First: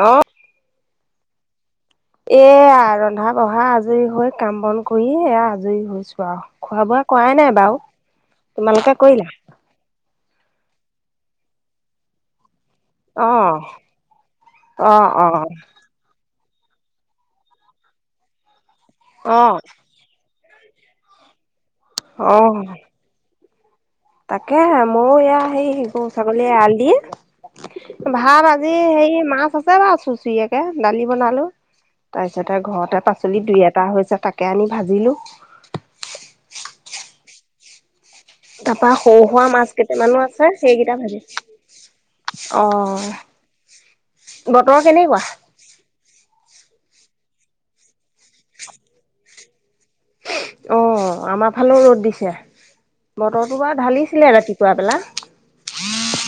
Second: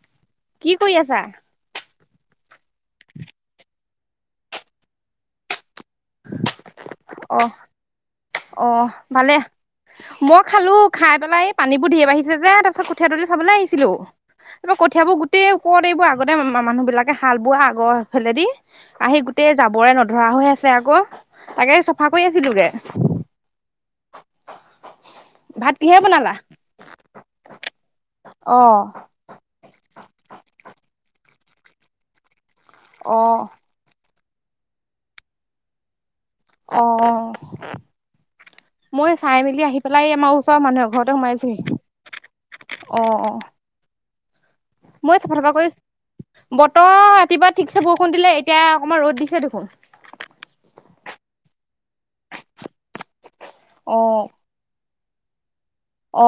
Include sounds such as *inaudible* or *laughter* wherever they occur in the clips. অ'। কি কৰি আছা? এয়া ৰন্ধা বঢ়া আজৰি হয় কাম বন কৰি এয়া আজৰি হৈ- চোৱা খোৱা বোৱা কৰাই অহ নাই বাৰু অহ তোমালোকে কৰিলা। ভালে মই খালোঁ খাই পেলাই এই পানীবোৰ ধেঢ বাঢ়িছে যে ত- *unintelligible* কঠিয় তলি চাবলৈ অ', আহিছিলো তা অ', কঠিয়াবোৰ অ', গোটেই ওপৰত এইবোৰ আগত- তাতে মানুহ বিলাকে হাল বোৱা আগৰ ফালেদি আহি গোটেই অ', যাবৰে নধৰা হৈ আছে আকৌ। তাকে চফা কৰি অ'। আছিলোগে- তাকে মইো এয়া সেই ভাত কিহে গৰু বনালা? ছাগলীয়ে এয়া-লদি ভাত অহ আজি হেৰি মাছ আছে বা চুচৰিয়েকে দালি বনালো- তাৰপিছতে ঘৰতে অহ পাচলি দুই এটা হৈছে তাকে আনি ভাজিলো। অহ। তাপা মই সৰু চাই সুৰা মেলি মাছ আহি পেলাই এই কেইটামানো আমাৰ আছে ওচৰৰ মানুহ সেইকেইটা এঘৰতে সোমাইছোহি ভাজিলো। অহ। বতৰ মই কেনেকুৱা? চাফা তাফা কৰি বতৰ ৰাতিপুৱা ঠিকছে বৰষুণ দিলে এতিয়া অকণমান ৰ'দ দিছে দেখোন। অ আমাৰ ফালেও ৰ'দ দিছে বতৰটো বাৰু ঢালিছিলে ৰাতিপুৱা বেলা-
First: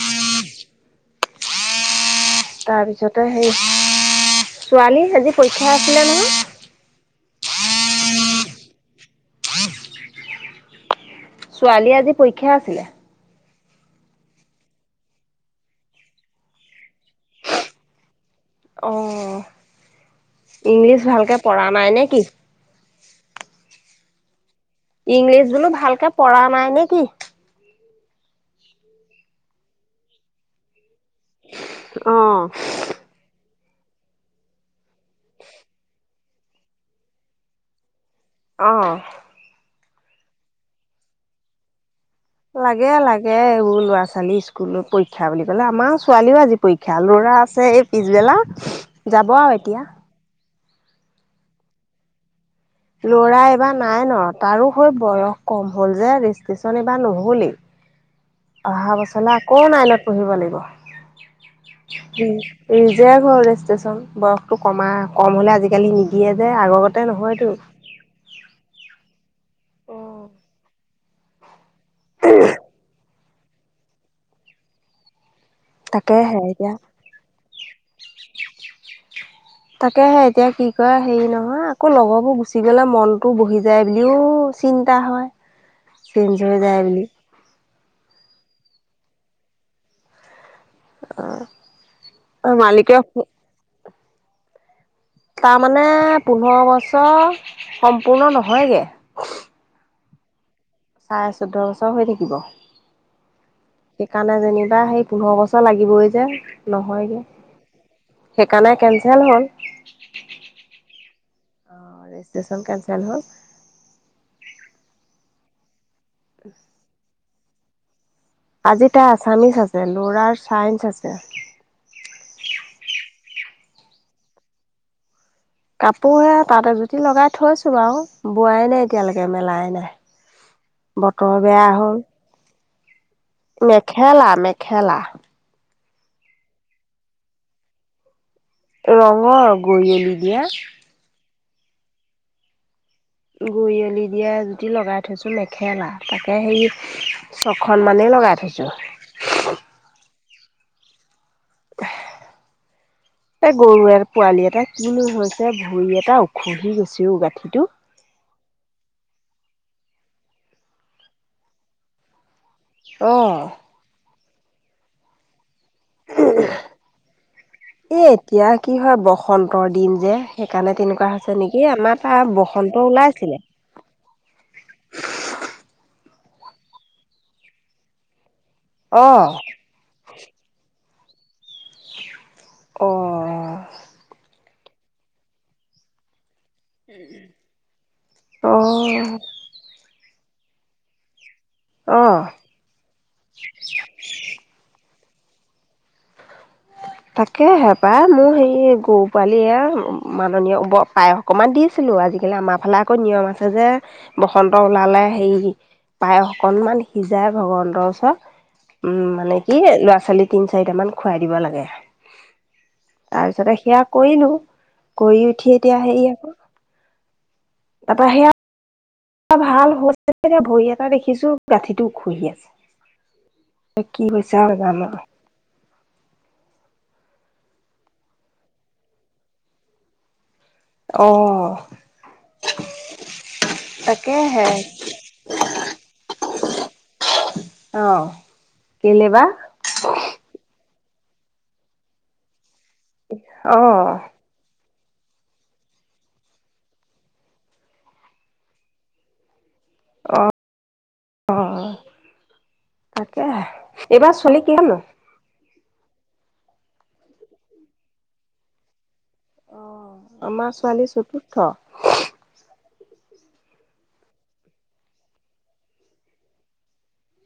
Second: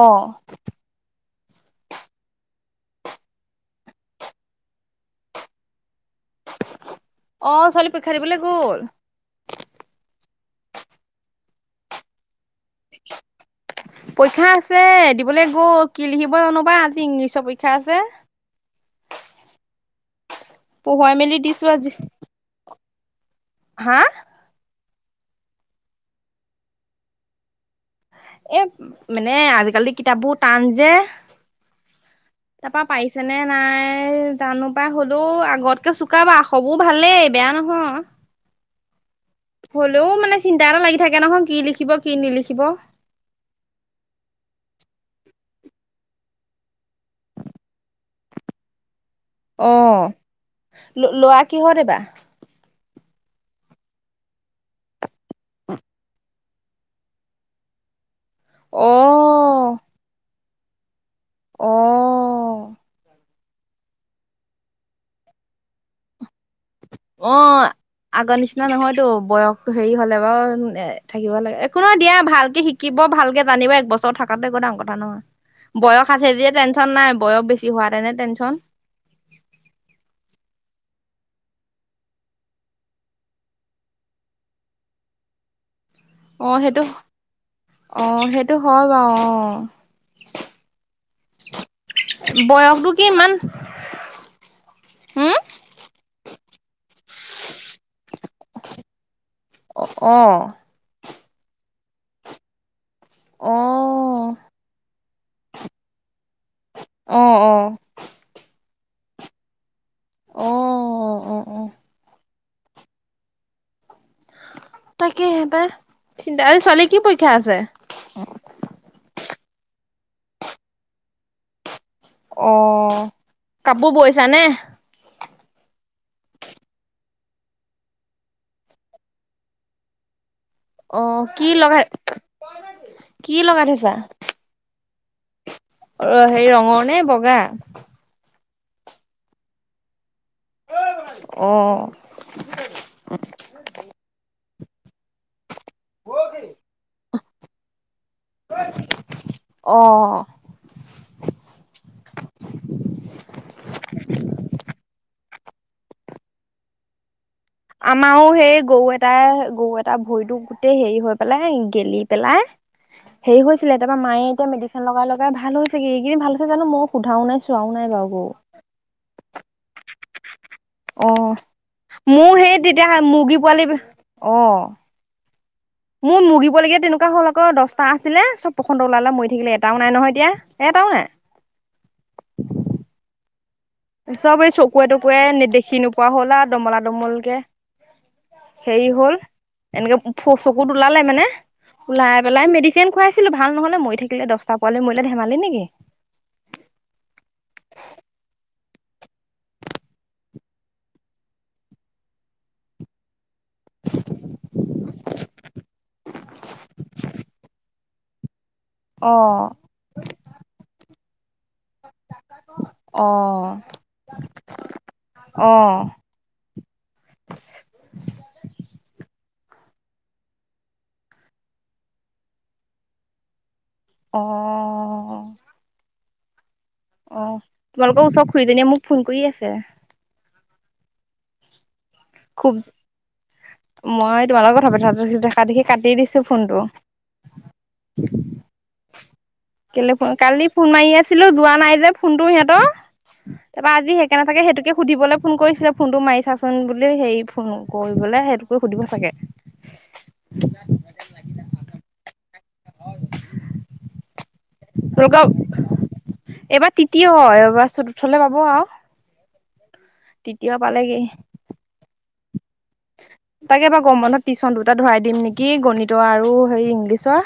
অ হ তাৰ পিছতে হে ছোৱালী আজি পৰীক্ষা আছিলে ন। অ ছোৱালী পৰীক্ষা দিবলে গ'ল। ছোৱালী আজি পৰীক্ষা আছিলে। পৰীক্ষা আছে দিবলৈ গল কি লিখিব জানো বা আজি ইংলিছৰ পৰীক্ষা আছে। অ ইংলিছ পঢ়ুৱাই মেলি ভালকে দিছো পঢ়া নাই আজি নে কি? হা? ইংলিছ বোলো ভালকে পঢ়া নাই নেকি? এ মানে আজিকালি কিতাপবোৰ টান যে- অ'। তাপা পাৰিছে নে- নাই জানো পাই হলেও আগতকে চুকাবা সবো ভালেই বেয়া নহয়। অহ। হলেও মানে চিন্তা এটা লাগি থাকে নহয় কি লিখিব- কি নিলিখিব লাগে লাগে এইবোৰ ল'ৰা ছোৱালী স্কুলত পৰীক্ষা- পৰীক্ষা বুলি কলে আমাৰ ছোৱালীও আজি পৰীক্ষা ল'ৰাৰ আছে এই পিছবেলা। যাব আৰু অ এতিয়া। লৰা কিহত এবাৰ? লৰা এবাৰ নাই ন তাৰো হয় বয়স কম হ'ল যে কিছন বা নহ'লেই। অহা অ বছে আকৌ নাইলত পঢ়িব লাগিব। অ নি যে ঘৰত আছে। বয়সটো কমা কম হলে আজিকালি নিদিয়ে। যে আগৰগতে অ নহয়তো। আগৰ নিচিনা নহয়তো বয়স হেৰি হলে বাৰু থাকিব লাগে একো নহ দিয়া ভালকে শিকিব ভালকে জানিব একবছৰ থকাাতো একো দাঙৰ কথা নহয়। বয়স আছে তাকেহে যে এতিয়া টেনশন নাই বয়স বেছি হোৱা তেনে টেনচন। তাকেহে এতিয়া কি কয় হেৰি নহয়, নহ আকৌ লগৰবোৰ গুচি গলে মনটো বহি যায় বুলিও চিন্তা হয়। চেঞ্জ অহ, হৈ যায় সেইটো বুলি। অহ, সেইটো হয় বাৰু অহ। বয়সটো মালিকে কি ইমান হম তাৰমানে পোন্ধৰ বছৰ সম্পূৰ্ণ নহয়গে। অ', অ', চাৰে চৈধ্য বছৰ হৈ থাকিব অ', সেইকাৰণে যেনিবা সেই পোন্ধৰ বছৰ লাগিবই যে নহয়গৈ অ', সেইকাৰণে কেঞ্চেল হ'ল। অহ, অ', অ', অ', ৰেজষ্ট্ৰচন কেচেল হ'ল। তাকে সব চিন্তা আৰু ছোৱালীৰ কি পৰীক্ষা আছে। আজি তাইৰ আছামিছ আছে ল'ৰাৰ চাইন্ঞ্চ আছে। অ', কাপোৰ বৈছা নে? কাপোৰ হে তাতে জুতি লগাই থৈছো বাৰু বোৱাই নাই এতিয়ালৈকে মেলাই নাই। অ', বতৰ কি বেয়া লগাই হ'ল। কি লগাই থৈছা? মেখেলা - মেখেলা। অ, হেৰি ৰঙৰ নে বগা। ৰঙৰ গৰিয়লি দিয়া। অ', গুৰি অলি দিয়া যুদি লগা থৈছো মেখেলা তাকে সেই ছখনমানেই লগাই থৈছো। অ', এই গৰু পোৱালি এটা কিনো হৈছে ভৰি এটা উখহি গৈছে গাঠিত। আমাৰো সেই গৰু এটা গৰু এটা ভৰিটো গোটেই হেৰি হৈ পেলাই গেলি পেলাই অ। হেৰি হৈছিলে তাৰাপৰা মায়ে মেডিচিন লগাই ভাল হৈছে। চাগ এইকিনি ভাল আছে জানো মই সোধাও নাই চোৱাও নাই এ বাৰুকৌ এতিয়া কি হয় বসন্তৰ দিন যে সেইকাৰণে তেনেকুৱা অ, হৈছে নেকি আমাৰ তাৰ মোৰ সেই বসন্ত তেতিয়া ওলাইছিলে। মুৰ্গী পোৱালি অ', মোৰ মুৰ্গিবলগীয়া তেনেকুৱা হ'ল আকৌ দহটা আছিলে চব প্ৰসন্ত ওালে অ মৰি থাকিলে এটাও নাই নহয় এতিয়া এটাও নাই। অ', চব এই চকুৱে তকুৱে নেদখি নোপোৱা হ'ল আৰু দমলা দমলকে হেৰি হ'ল অ', এনেকে চকুত ওলালে মানে ওলাই অ'। পেলাই মেডিচিন খুৱাইছিলো ভাল নহলে মৰি থাকিলে দহটা পোৱালে ম ধেমালি নেকি। হয়। তাকে হেপা মোৰ হে গৰু পোৱালি মাননীয় পায়স অকণমান দিছিলো আজি। গতিকে আমাৰালে আকৌ নিয়ম আছে। যে বসন্ত ওলালে হে পায় অকণমান সিজাই ভগৱন্তৰ ত' উম, মানে অ', কি লৰা ছোৱালী তিন চাৰিট মান খুৱাই দিব লাগে। অ', তাৰপিছতে সেয়া কৰিলো কৰি উঠি এতিয়া অ', হে আকৌ তাপ সেয়া ভালতি ভৰি এটা দেখিছো গাঁঠিটো খুহি আছে ত কি বৈছ আৰু কাৰণ অ', অ তোমালোকে চব খুইদিয় মোক ফোন কৰি আছে অ খুব মই তাকেহে তোমাৰ লগৰ ভাপি দেখা দেখি কাটি দিছো ফোনটো অ কেলে বাা কেলে ফোন কালি ফোন মাৰি আছিলো যোৱা নাই যে ফোনটোো সিহতৰ তাৰপা আজি অ', সেই কে ন থাকে সেইটোকে সুধিবলৈ ফোন কৰিছিলে ফোনটো মাৰি চাচোন হেৰি ফোন কৰিবলে সেইটোকে সুধিব চাগে অ', অ', তাকে এইবাৰ চল কি হনো তোমালোকৰ এইবাৰ তৃতীয় হয় এইবাৰ চতুৰ্থলে পাব আৰু অ', আমাৰ তৃতীয় ছোৱালী পালেগেই। চতুৰ্থ। তাকে এবাৰ গম বন্ধত টিচন দুটা ধৰাই দিম নেকি গণিত আৰু হেৰি ইংলিছৰ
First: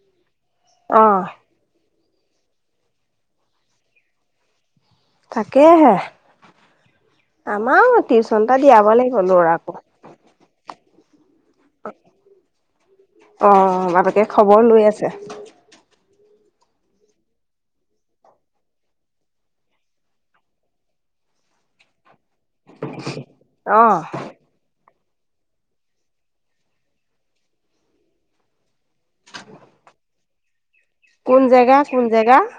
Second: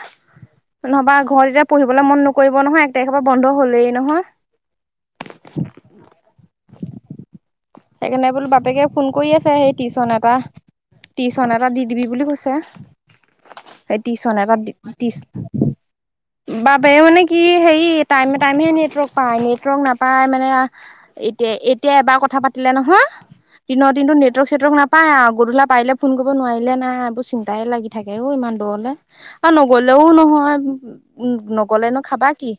নহবা অ', ঘৰত এতিয়া পঢ়িবলৈ মন নকৰিব নহয় এক তাৰিখেৰ পৰা বন্ধ হলেই নহয় তাকেহে আমাৰো সেইকাৰণে টিউচন বোলো এটা বাপেকে দিয়াব ফোন লাগিব কৰি আছে সেই ল'ৰাকো। টিউচন এটা টিশন এটা দি দিবি বুলি কৈছে অ', সেইটিশ বাপেকে ন খবৰ লৈ আছে পাবছ বাপ মানে কি হেৰি টাইম টাইমে নেটৱৰ্ক পায় নেটৱৰ্ক নাপায় মানে এতিয়া এতিয়া এবাৰ কথা পাতিলে নহয় দিনৰ অ', দিনতো নেটৱৰ্ক চেটৱৰ্ক নাপ পাই আৰু গধূলা পাৰিলে ফোন কৰিব নোৱাৰিলে নাই এইবোৰ চিন্তাই লাগি থাকে হ' ইমান দূৰলৈ আৰু নগলেও নহয় উ কোন জেগা নগলে কোন নো খাবা জেগা? কি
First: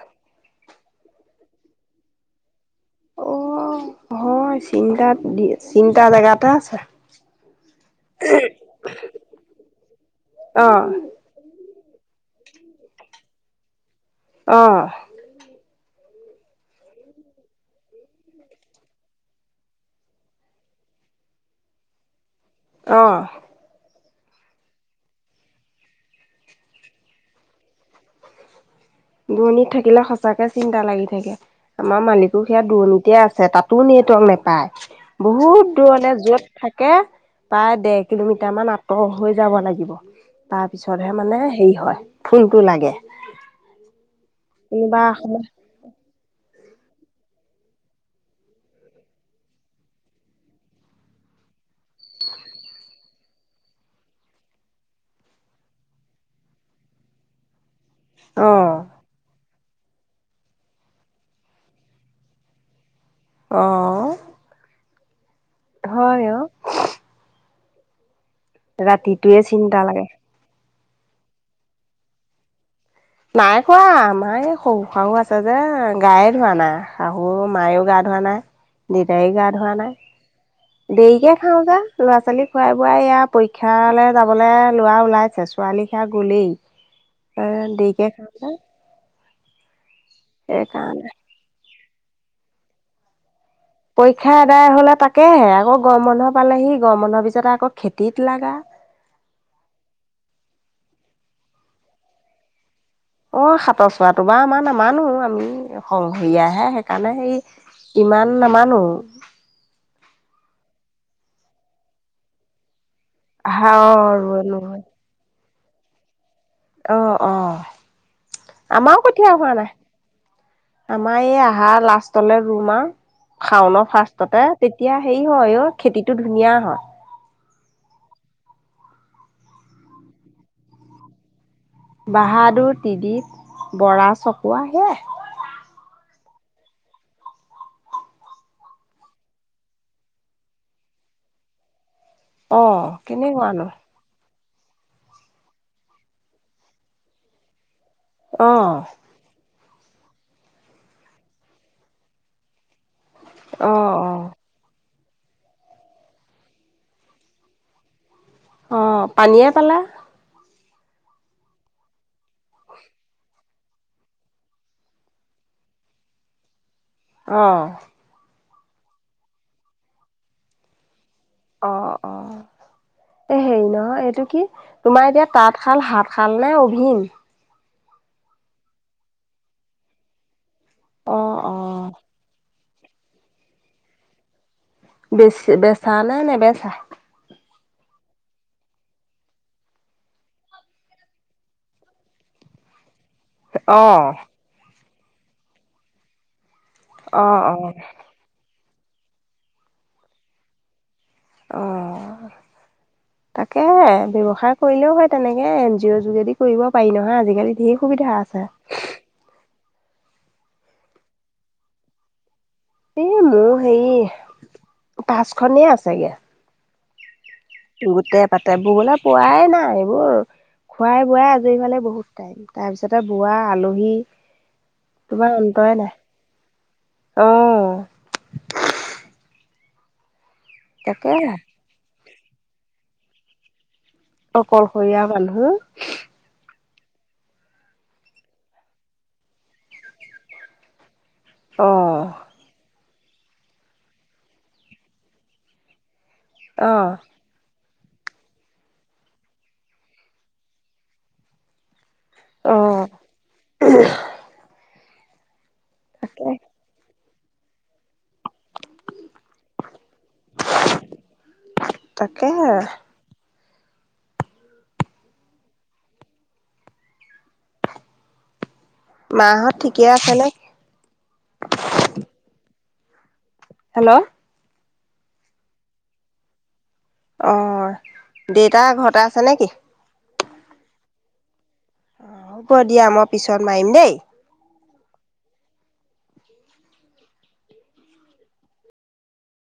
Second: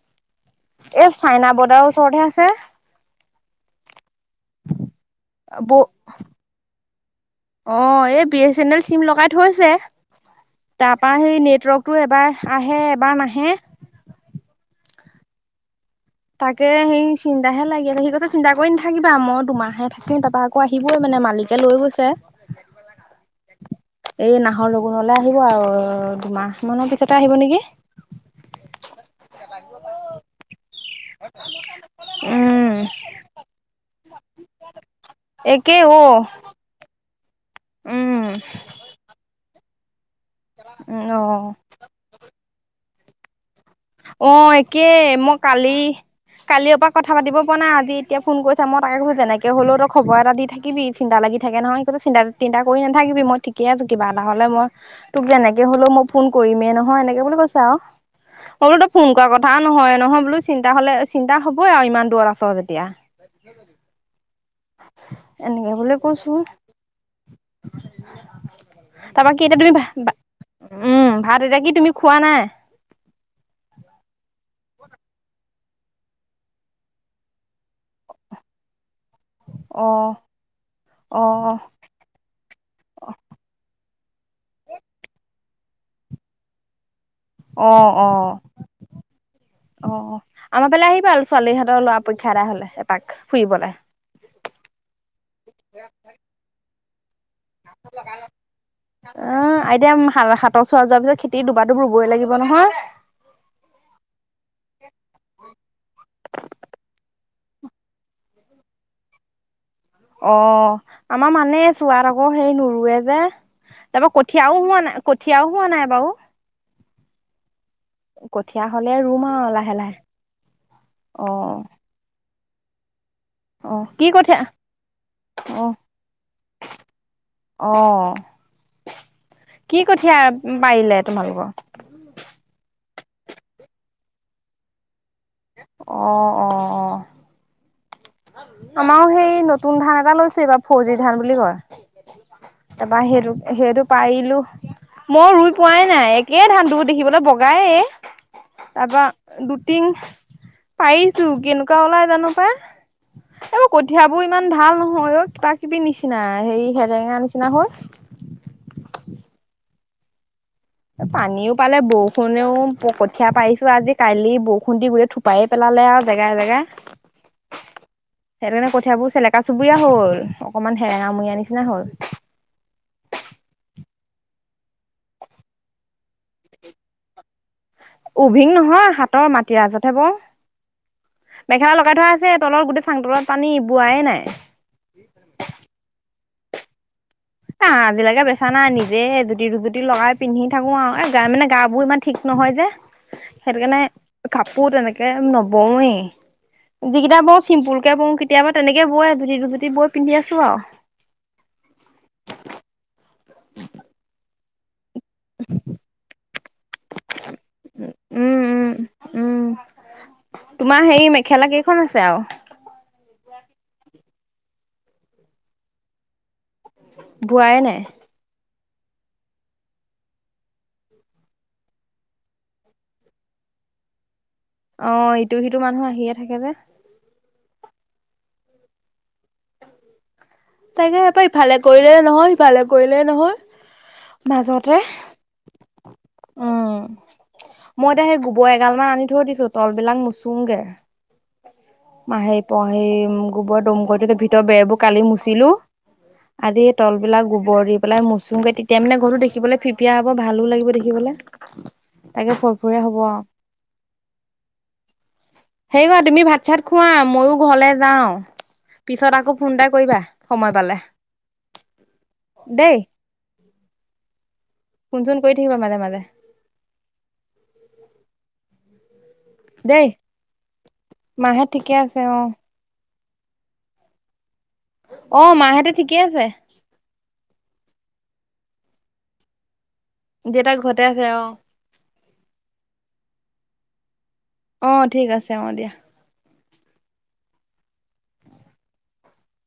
এই চাইনা বৰ্ডাৰৰ ওচৰতহে আছে অ হয় চিন্তাত দি ব চিন্তা জেগাতে আছে অ এই B S N L sim লগাই থৈছে অ', তাৰ পৰাা সেই নেটৱৰ্ক তটো এবাৰ আহে এবাৰ নাহে আহ তাকে সেই চিন্তাহে লাগিলেে সেই কথা চিন্তা কৰি নাথাকিবা মই দুমাহে থাকি তাৰাপা আকৌ আহিবই মানে ে মালিকে লৈ গৈছে আহ এই নাহৰ লগুণলে আহিব আৰু দুমাহ মানৰ পিছতে আহিব নেকি দূণিত থাকিলে সঁচাকে চিন্তা লাগি থাকে আমাৰ মালিকো সে উম দূৰণিতেয় আছে তাতো নেটৱক নোপায় বহুত খুব একে অ দূৰলে য'ত থাকে প্ৰায় দেেৰ উম কিলোমিটাৰ মান আঁতৰ হৈ যাব লাগিব তাৰ উম পিছতহে অ মানে হেৰি হয় ফুলটো লাগে অ একেই কোনোবা মই সময় কালি কালিৰ পৰা কথা পাতি পৰা নাইজ এতিয়া ফোন কৰিা মই তাকে কৈছো যেনেকে হলেও ত খবৰ এটা দি থাকিবি চিন্তা লাগি থাকে থাকে নহয় সেই চিন্তা তিন্তা কৰি নাথাকিবি মই ঠিকে আছো কিবা এটা হ'লে মই তোক যেনেকে হ'লেও মই ফোন কৰি মে নহয় এনেকে বুলি কৈছে আৰু বোলো অ', তই ফোন কৰ কথা নহয় নহয় বোলো চিন্তা হলে চিন্তা হ'ই আৰু ইমান দূৰ আছ তেতিয়া আহঁ এনেকে বোলে কৈছো তাৰপা ৰাতিটোয়ে কি এতিয়া তুমি চিন্তা লাগে উম ভাত এতিয়া কি তুমি খোৱা নাই নাই খোৱা আমাৰ এই শহু শাহু আছে যে গায়ে ধোৱা না শাহু মায়ও গা ধোৱা মানে দিদাৰ গা ধোৱা নাই অ' দেৰিকে অ' খাওঁ যা ল'ৰা ছোৱালী খুৱাই বোৱাই ইয়া পৰীক্ষা তালে যাবলে লৰা ওলাইছে ছোৱালী সেয়া গলেই। অ অ' দিিকে অ' খাওঁতো অ আমাৰ ফালে আহিবা আৰু ছোৱালীহঁতৰ লৰা পৰীক্ষা এটা হলে এপাক ফুৰিবলৈ দাই হলে তাকেহে আকৌ গৰ বন্ুধৰ পালেহি গৰম বন্ধহৰ পিছতে আকৌ খেতিত লগাগা অ এতিয়া হাতৰ চোৱা যোৱাৰ পিছত খেতি দুবা দুব ৰুবই লাগিব নহয়। অ সাতৰ চোৱাটো বাাৰ আমাৰ নামানো আমি সংঘৰীয়াহে সেইকাৰণে সেই ইমান নামানো অ আমাৰ মানে চোৱাত আকৌ সেই নৰুৱে, যে আহা অ তাৰপা ৰুৱে কঠীয়াও নহয় হোৱা নাই কঠিয়ও হোৱা নাই বাৰু অ অ কঠীয়া হ'লে আমাৰও ৰুম কঠীয়া আৰু হোৱা নাই লাহে লাহে। আমাৰ এই অ', আহা লাষ্টলৈ ৰুম আৰু খাও ন অ', কি কঠীয়া ফাৰ্ষ্টতে তেতিয়া হেৰি হয় অ', খেতিটো ধুনীয়া হয় অ কি কঠীয়া পাৰিলে তোমালোকৰ। বাহাদুৰ টিদপ বৰা চকোৱা সে অ অ অ, আমাৰো সেই নতুন ধান এটা লৈছে এইবাৰ ফৌজিৰ ধান বুলি কয় অ তাৰপৰা হেৰু কেনেকুৱানো হেৰু পাইলো মই ৰুই পোৱাই নাই একে ধানটোোৰ দেখিবলৈ বগাই অ তাৰপা দুটিং পাৰিছো কেনেকুৱা ওলাই জানো পাই। এইবোৰ অ অ কঠিয়াবোৰ ইমান ভাল নহয় অ কিবা কিবি নিচিনা হেৰি হেৰেঙা নিচিনা, কিনা হল। অ পানীয়ে পালে। পানীও পালে বৰষুণও কঠিয়া পাইিছো আজি কালি বৰষুণ দি গুট থোপায়ে পেলা হলে আও জেগাই জেগাই। আহঁ সেইকাৰণে কঠিয়াবোৰ চেলেকা চুবুৰীয়া হ'ল। অকমান হেৰা নামৰি আনিছ না অ হ'ল অ এই হেৰি নহয় এইটো কি, তোমাৰ এতিয়া তাঁত শাল, হাত শাল নে অভিন? উভিং নহয়, হাতৰ মাটিৰ ৰাজতহে বও। অ অ মেখেলা লগাই থোৱা আছে, তলৰ গোটেই চাং তলত পানী বোৱাই নাই। বেচি বেচা নাই নাই বেচা আহ, আজিলৈকে বেচা নাই নিজে এজুতি-দুজুতি লগাই পিন্ধি থাকো আও। এ মানে গা বোৰ ইমান ঠিক নহয়। নহয় যে সেইটো কাৰণে অ কাপোৰ তেনেকে নবওঁৱেই যিকেইটা অ বওঁ অ চিম্পুল কেে বওঁ কেতিয়াবা তেনেকে বই জুতি দুজুতি বৈ পিন্ধি আছো আৰু অ তাকে ব্য্ৱসায় কৰিলেও হয় তেনেকে এন জি অ'ৰ যোগেদি কৰিব পাৰি নহয় আজিকালি ধঢেৰ সুবিধা আছে তোমাৰ সেই মেখেলা কেইখন আছে আও? এ মোৰ হে পাঁচখনেই আছেগে বুৱাই নাই *unintelligible* পোৱাই নাই এইবোৰ। খোৱাই-বোৱাই আজৰি হোৱালে বহুত টাইম, তাৰপিছতে বোৱা আলহী অ ইটো সিটো মানুহ আহিয়ে থাকে যে আহ তাকে সপ ইফালে কৰিলে নহয় সিফালে কৰিলে নহয় মাজতে অকলশৰীয়া মানুহ উম মই এতিয়া সেই গোবৰ এগাল মান আনি থৈ দিছো তল বিলাক মোচুংগে। অ মই সেই প সেই গোবৰ দমগটো ভিতৰত বেৰবোৰ কালি মুচিলো। আদি অ তল বিিলাক গোবৰ পেলাই মোচুম গাই তেতিয়া মানে ঘৰো দেখিবলৈ ফিপিয়া হ'ব ভালো লাগিব দেখিবলৈ তাকে অ ফৰফুৰে হব। হেই কৰা তুমি তাকে ভাত চাত খোৱাা মইয়ও ঘৰলৈ যাওঁ পিছত আকৌ ফোন এটা কৰিবা সময় পালে, তাকেহে দেই। ফোন চোন কৰি থাকিবা মাজে মাজে। মাহঁত ঠিকে দেই আছেনে মাহে ঠিকে আছে অ। হেল্ল' অ মাহেঁতে ঠিকেই আছে। অ দেউতা ঘৰতে আছে নেকি? দেউতাক ঘৰতে আছে অহ। অ হ'ব দিয়া মই পিছত মাৰিম দেই আহ ঠিক আছে অ দিয়া